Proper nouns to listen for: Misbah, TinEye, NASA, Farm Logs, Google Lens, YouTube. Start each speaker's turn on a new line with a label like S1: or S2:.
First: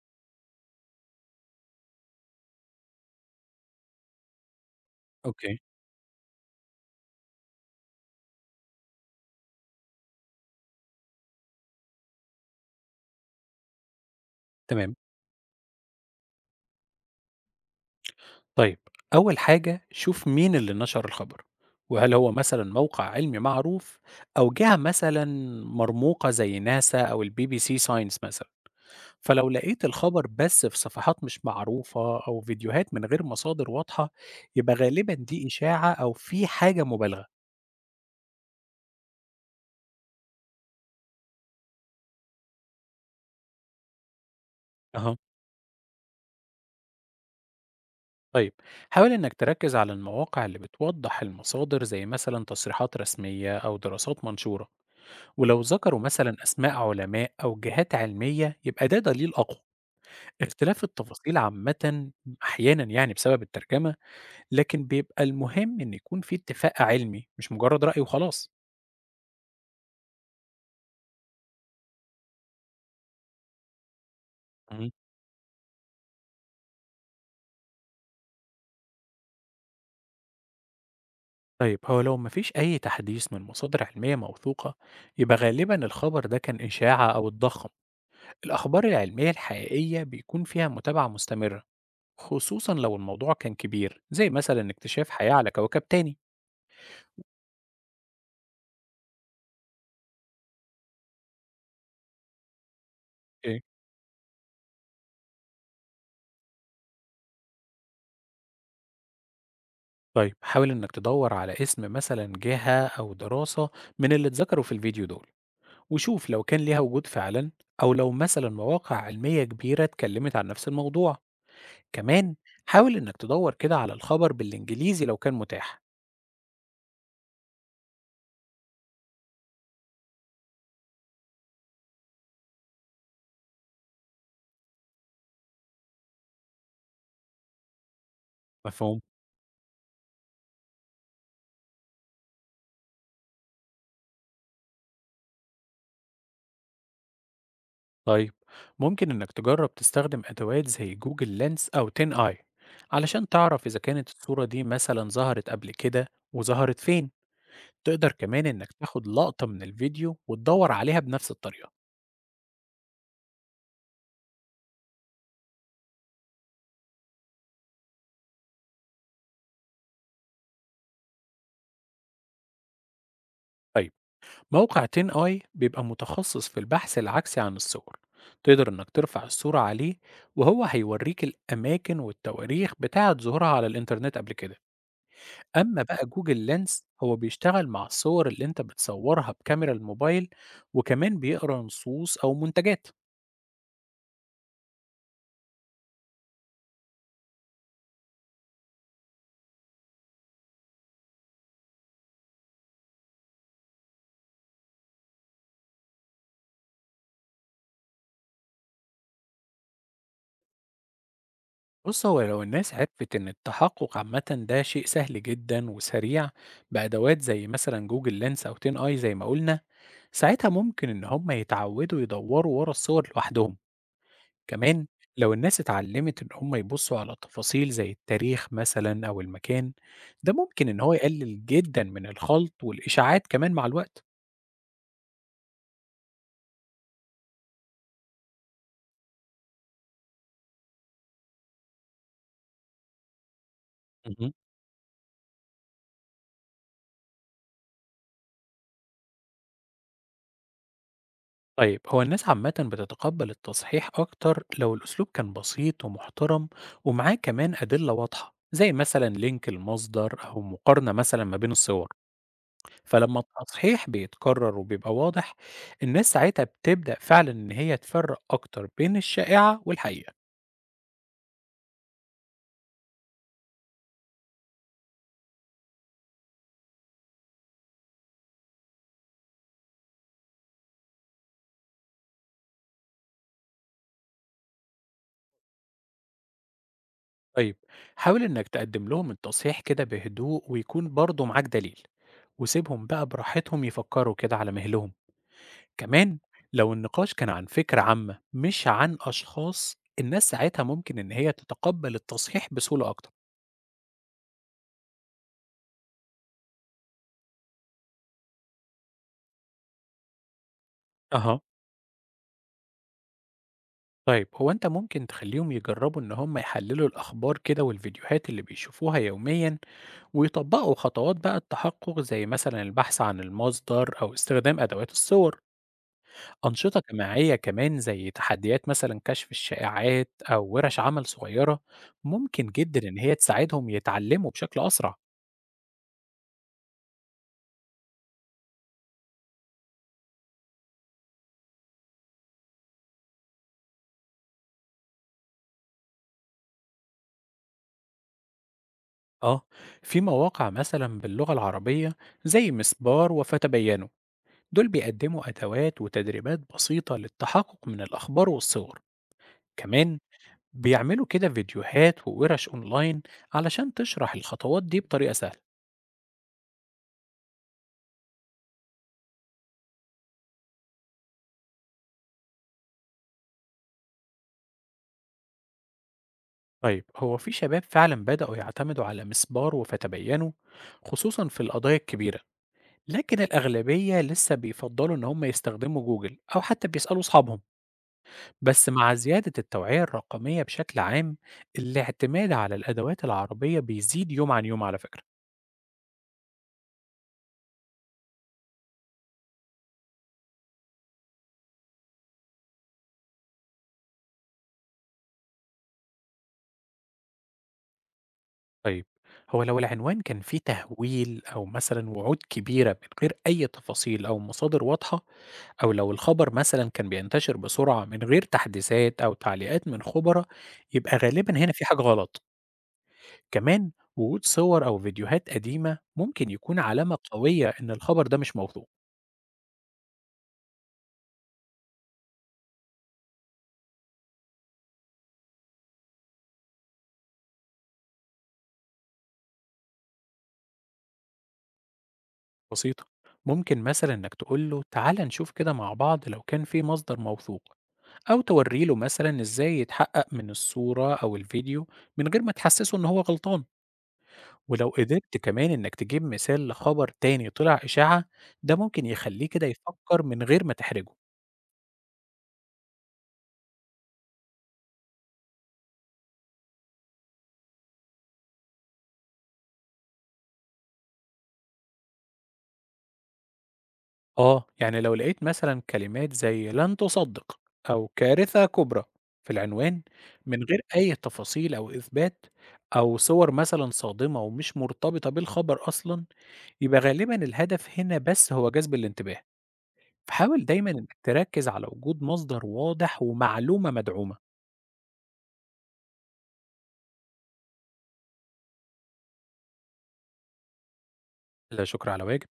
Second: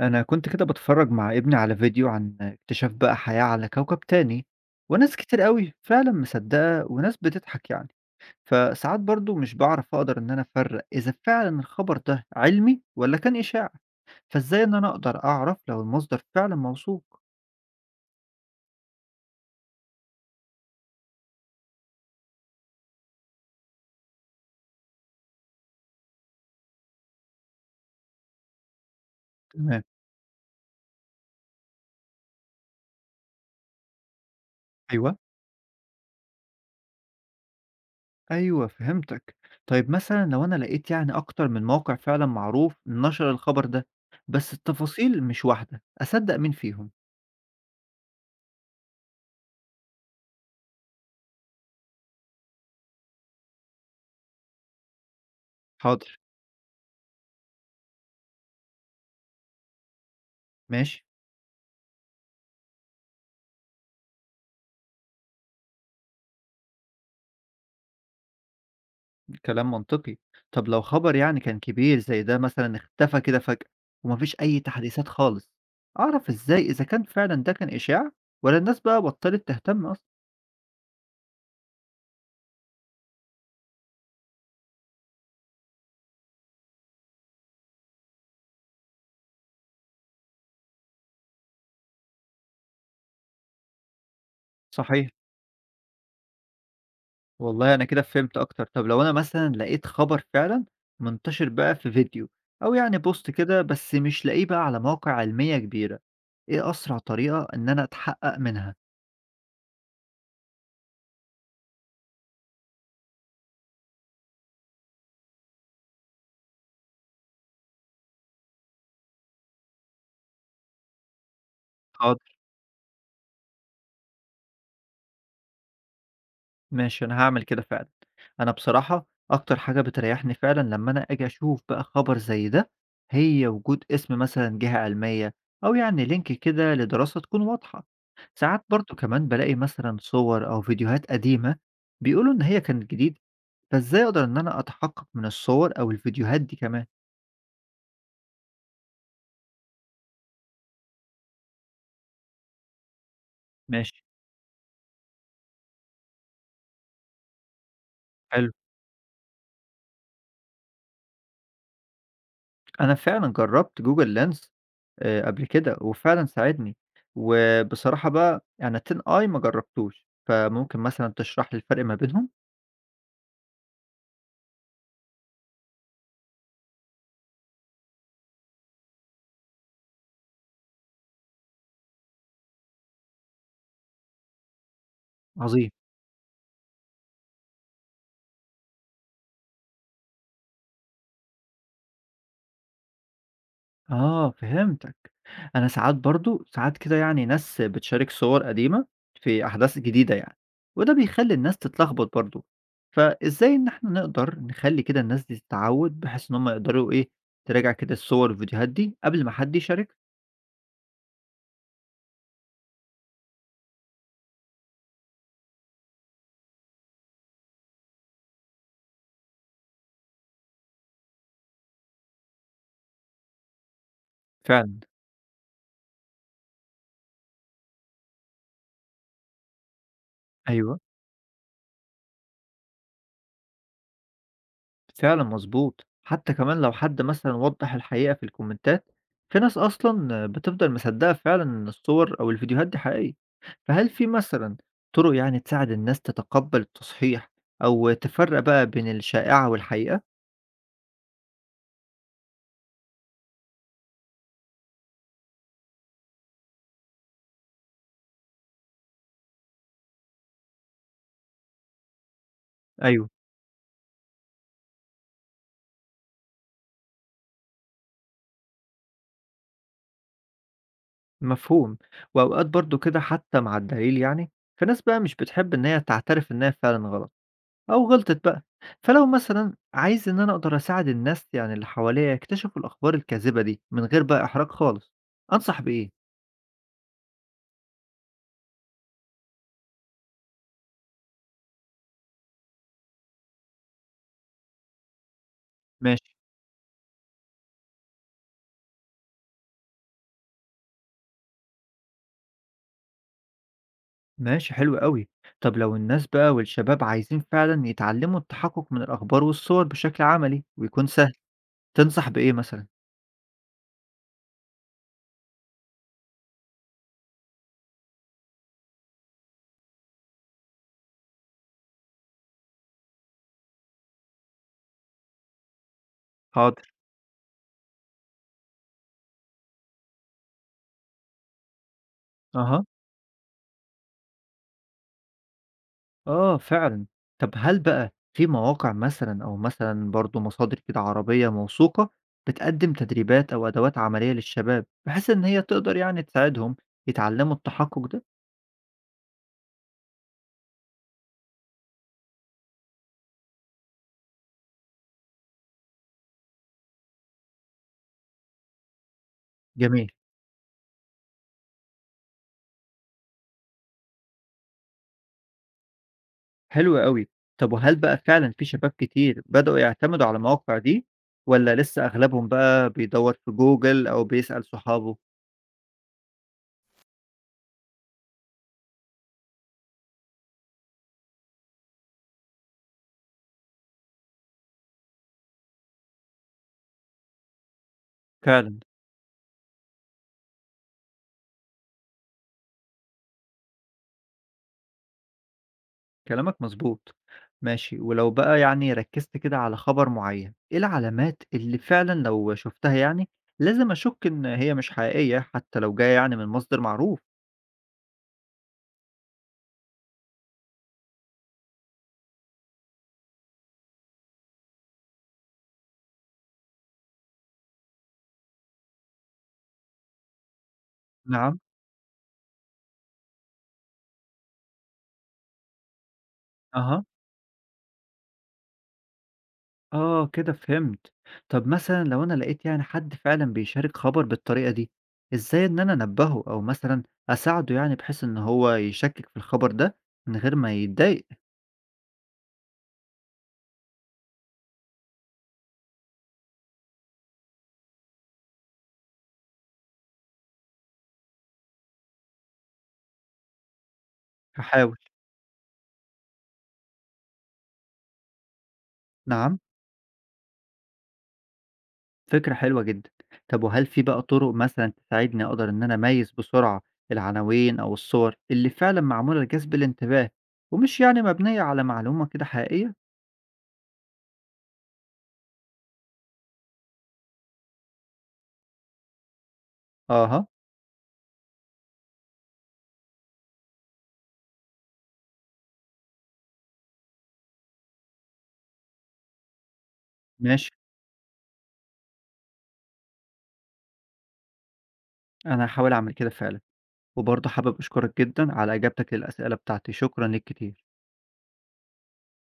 S1: أنا كنت كده بتفرج مع ابني على فيديو عن اكتشاف بقى حياة على كوكب تاني، وناس كتير
S2: أوكي،
S1: قوي فعلا مصدقة وناس بتضحك يعني. فساعات برضو مش بعرف أقدر إن أنا أفرق إذا فعلا الخبر ده علمي ولا كان إشاعة، فإزاي إن أنا
S2: تمام.
S1: أقدر أعرف لو المصدر فعلا موثوق؟
S2: طيب، أول حاجة شوف مين اللي نشر الخبر، وهل هو مثلًا موقع علمي معروف أو جهة مثلًا مرموقة زي ناسا أو الBBC Science مثلًا. فلو
S1: تمام.
S2: لقيت الخبر بس في صفحات مش معروفة أو فيديوهات من غير مصادر واضحة، يبقى غالبًا
S1: ايوه،
S2: دي إشاعة أو في حاجة مبالغة.
S1: أيوة فهمتك. طيب مثلا لو أنا لقيت يعني أكتر من موقع فعلا معروف نشر الخبر ده، بس
S2: أها،
S1: التفاصيل مش واحدة، أصدق مين فيهم؟
S2: طيب، حاول إنك تركز على المواقع اللي بتوضح المصادر زي مثلًا تصريحات رسمية أو دراسات منشورة. ولو ذكروا
S1: حاضر.
S2: مثلا أسماء علماء أو جهات علمية يبقى ده دليل أقوى. اختلاف
S1: ماشي.
S2: التفاصيل عامة أحيانا يعني بسبب الترجمة، لكن بيبقى المهم إن يكون في اتفاق علمي مش مجرد رأي وخلاص.
S1: كلام منطقي. طب لو خبر يعني كان كبير زي ده مثلًا اختفى كده فجأة ومفيش أي
S2: مم.
S1: تحديثات خالص، أعرف إزاي إذا كان فعلًا ده كان إشاعة والّا الناس بقى بطلت تهتم أصلًا؟
S2: طيب، هو لو مفيش أي تحديث من مصادر علمية موثوقة يبقى غالبا الخبر ده كان إشاعة أو اتضخم. الأخبار العلمية الحقيقية بيكون فيها متابعة مستمرة، خصوصا لو الموضوع كان كبير زي مثلا اكتشاف
S1: صحيح.
S2: حياة على كوكب تاني.
S1: والله أنا كده فهمت أكتر. طب لو أنا مثلًا لقيت خبر فعلًا منتشر بقى في فيديو أو يعني بوست كده، بس مش لاقيه بقى على مواقع علمية كبيرة، إيه أسرع طريقة إن أنا أتحقق منها؟
S2: طيب، حاول إنك تدور على اسم مثلا جهة أو دراسة من اللي اتذكروا في الفيديو دول، وشوف لو كان ليها وجود فعلا، أو لو مثلا مواقع علمية كبيرة اتكلمت عن نفس الموضوع. كمان، حاول إنك تدور كده على الخبر بالإنجليزي لو كان متاح.
S1: ماشي، أنا هاعمل كده فعلًا. أنا بصراحة أكتر حاجة بتريّحني فعلًا لمّا أنا آجي أشوف بقى خبر زي ده، هي وجود اسم مثلًا جهة عِلمية، أو يعني link كده لدراسة تكون واضحة. ساعات برضه
S2: مفهوم؟
S1: كمان بالاقي مثلًا صور أو فيديوهات قديمة بيقولوا إن هي كانت جديدة، فإزاي أقدر إن أنا أتحقق من الصور أو الفيديوهات دي كمان؟
S2: طيب، ممكن إنك تجرب تستخدم أدوات زي جوجل لينس أو تين آي علشان تعرف إذا
S1: ماشي.
S2: كانت الصورة دي مثلا ظهرت قبل كده وظهرت فين. تقدر كمان
S1: حلو.
S2: إنك تاخد لقطة من الفيديو وتدور عليها بنفس الطريقة.
S1: أنا فعلًا جرّبت Google Lens قبل كده، وفعلًا ساعدني، وبصراحة بقى يعني الTen I ما جرّبتوش، فممكن مثلًا تشرح لي الفرق ما بينهم؟
S2: طيب، موقع 10 اي بيبقى متخصص في البحث العكسي عن الصور. تقدر انك ترفع الصورة عليه وهو هيوريك الاماكن والتواريخ بتاعة ظهورها على الانترنت قبل كده.
S1: عظيم.
S2: اما بقى جوجل لينس هو بيشتغل مع الصور اللي انت بتصورها بكاميرا الموبايل، وكمان بيقرا نصوص او منتجات.
S1: آه فهمتك. أنا ساعات برضه ساعات كده يعني ناس بتشارك صور قديمة في أحداث جديدة يعني، وده بيخلّي الناس تتلخبط برضه، فإزاي إن إحنا نقدر نخلّي كده الناس دي تتعوّد، بحيث إن هم يقدروا إيه، تراجع كده الصور والفيديوهات دي قبل ما حد يشاركها؟
S2: بص، هو لو الناس عرفت ان التحقق عامة ده شيء سهل جدا وسريع بأدوات زي مثلا جوجل لينس او 10 اي زي ما قلنا، ساعتها ممكن ان هم يتعودوا يدوروا ورا الصور لوحدهم.
S1: فعلًا.
S2: كمان، لو الناس اتعلمت إن هم يبصوا على تفاصيل زي التاريخ مثلا أو المكان، ده ممكن
S1: أيوه.
S2: إن هو يقلل جدا من الخلط والإشاعات كمان مع الوقت.
S1: فعلًا مضبوط. حتى كمان لو حد مثلًا وضّح الحقيقة في الكومنتات، في ناس أصلًا بتفضل مصدقة فعلًا إن الصور أو الفيديوهات دي حقيقية، فهل في
S2: مهم.
S1: مثلًا طرق يعني تساعد الناس تتقبل التصحيح أو تفرق بقى بين الشائعة والحقيقة؟
S2: طيب، هو الناس عامة بتتقبل التصحيح أكتر لو الأسلوب كان بسيط ومحترم، ومعاه كمان أدلة واضحة زي مثلا لينك المصدر أو مقارنة مثلا ما بين الصور.
S1: أيوه.
S2: فلما التصحيح بيتكرر وبيبقى واضح، الناس ساعتها بتبدأ فعلا إن هي تفرق أكتر بين الشائعة والحقيقة.
S1: مفهوم. وأوقات برضه كده حتى مع الدليل يعني، في ناس بقى مش بتحب إن هي تعترف إن هي فعلًا غلط، أو غلطت بقى، فلو مثلًا عايز إن أنا أقدر أساعد الناس يعني اللي حواليّا يكتشفوا الأخبار الكاذبة دي من غير بقى إحراج خالص، أنصح بإيه؟
S2: طيب، حاول إنك تقدم لهم التصحيح كده بهدوء ويكون برضه معاك دليل، وسيبهم بقى براحتهم يفكروا كده على مهلهم.
S1: ماشي.
S2: كمان، لو النقاش كان عن فكرة عامة مش عن أشخاص، الناس ساعتها ممكن إن هي تتقبل التصحيح بسهولة أكتر.
S1: ماشي، حلو أوي. طب لو الناس بقى والشباب عايزين فعلًا يتعلموا التحقق من الأخبار والصور بشكل عملي ويكون سهل،
S2: اها.
S1: تنصح بإيه مثلًا؟
S2: طيب، هو انت ممكن تخليهم يجربوا ان هم يحللوا الاخبار كده والفيديوهات اللي بيشوفوها يوميا، ويطبقوا خطوات بقى التحقق زي مثلا البحث عن المصدر او استخدام ادوات الصور.
S1: حاضر.
S2: أنشطة جماعية كمان زي تحديات مثلا كشف الشائعات أو ورش عمل صغيرة ممكن
S1: أها.
S2: جدا إن هي تساعدهم يتعلموا بشكل أسرع.
S1: آه فعلًا. طب هل بقى في مواقع مثلًا أو مثلًا برضه مصادر كده عربية موثوقة بتقدّم تدريبات أو أدوات عملية للشباب، بحيث إن هي تقدر يعني تساعدهم يتعلّموا التحقق ده؟
S2: آه، في مواقع مثلا باللغة العربية زي مسبار وفتبينوا، دول بيقدموا أدوات وتدريبات بسيطة للتحقق من الأخبار والصور.
S1: جميل.
S2: كمان بيعملوا كده فيديوهات وورش أونلاين علشان تشرح الخطوات دي بطريقة سهلة.
S1: حلو أوي. طب وهل بقى فعلًا في شباب كتير بدأوا يعتمدوا على المواقع دي والّا لسه أغلبهم بقى بيدوّر في جوجل أو بيسأل صحابه؟
S2: طيب، هو في شباب فعلا بدأوا يعتمدوا على مسبار وفتبينوا خصوصا في القضايا الكبيرة، لكن الأغلبية لسه بيفضّلوا إن هم يستخدموا جوجل أو حتى بيسألوا أصحابهم،
S1: فعلًا.
S2: بس مع زيادة التوعية الرقمية بشكل عام، الاعتماد على الأدوات العربية بيزيد يوم عن يوم على فكرة.
S1: كلامك مظبوط. ماشي، ولو بقى يعني ركزت كده على خبر معين، ايه العلامات اللي فعلا لو شفتها يعني لازم اشك ان هي مش حقيقية حتى لو جاية يعني من مصدر معروف؟
S2: طيب، هو لو العنوان كان فيه تهويل أو مثلًا وعود كبيرة من غير أي تفاصيل أو مصادر واضحة، أو لو الخبر مثلًا كان بينتشر بسرعة من غير تحديثات أو تعليقات من خبراء، يبقى غالبًا
S1: نعم.
S2: هنا في حاجة غلط. كمان، وجود صور أو فيديوهات قديمة ممكن يكون
S1: اها.
S2: علامة قوية إن الخبر ده مش موثوق.
S1: اه كده فهمت. طب مثلا لو انا لقيت يعني حد فعلا بيشارك خبر بالطريقة دي، ازاي ان انا انبهه او مثلا اساعده يعني بحيث ان هو يشكك في الخبر ده من غير ما يتضايق؟
S2: بسيطة، ممكن مثلا إنك تقول له تعال نشوف كده مع بعض لو كان في مصدر موثوق، أو توري له مثلا إزاي يتحقق من الصورة أو الفيديو من غير ما تحسسه إن هو غلطان. ولو
S1: هحاول.
S2: قدرت كمان إنك تجيب مثال لخبر تاني طلع إشاعة، ده ممكن يخليه
S1: نعم.
S2: كده يفكر من غير ما تحرجه.
S1: فكرة حلوة جدًا. طب وهل في بقى طُرق مثلًا تساعدني أقدر إن أنا أميّز بسرعة العناوين أو الصور اللي فعلًا معمولة لجذب الانتباه، ومش يعني مبنية على معلومة كده حقيقية؟
S2: آه، يعني لو لقيت مثلًا كلمات زي لن تصدق أو كارثة كبرى في العنوان
S1: أها.
S2: من غير أي تفاصيل أو إثبات، أو صور مثلًا صادمة ومش مرتبطة بالخبر أصلًا، يبقى غالبًا الهدف هنا بس هو جذب الانتباه، فحاول
S1: ماشي.
S2: دايمًا إنك تركز على وجود مصدر واضح ومعلومة مدعومة.
S1: أنا هاحاول أعمل كده فعلًا. وبرضه حابب أشكرك جدًا على إجابتك للأسئلة بتاعتي، شكرًا ليك كتير.
S2: لا شكر على واجب.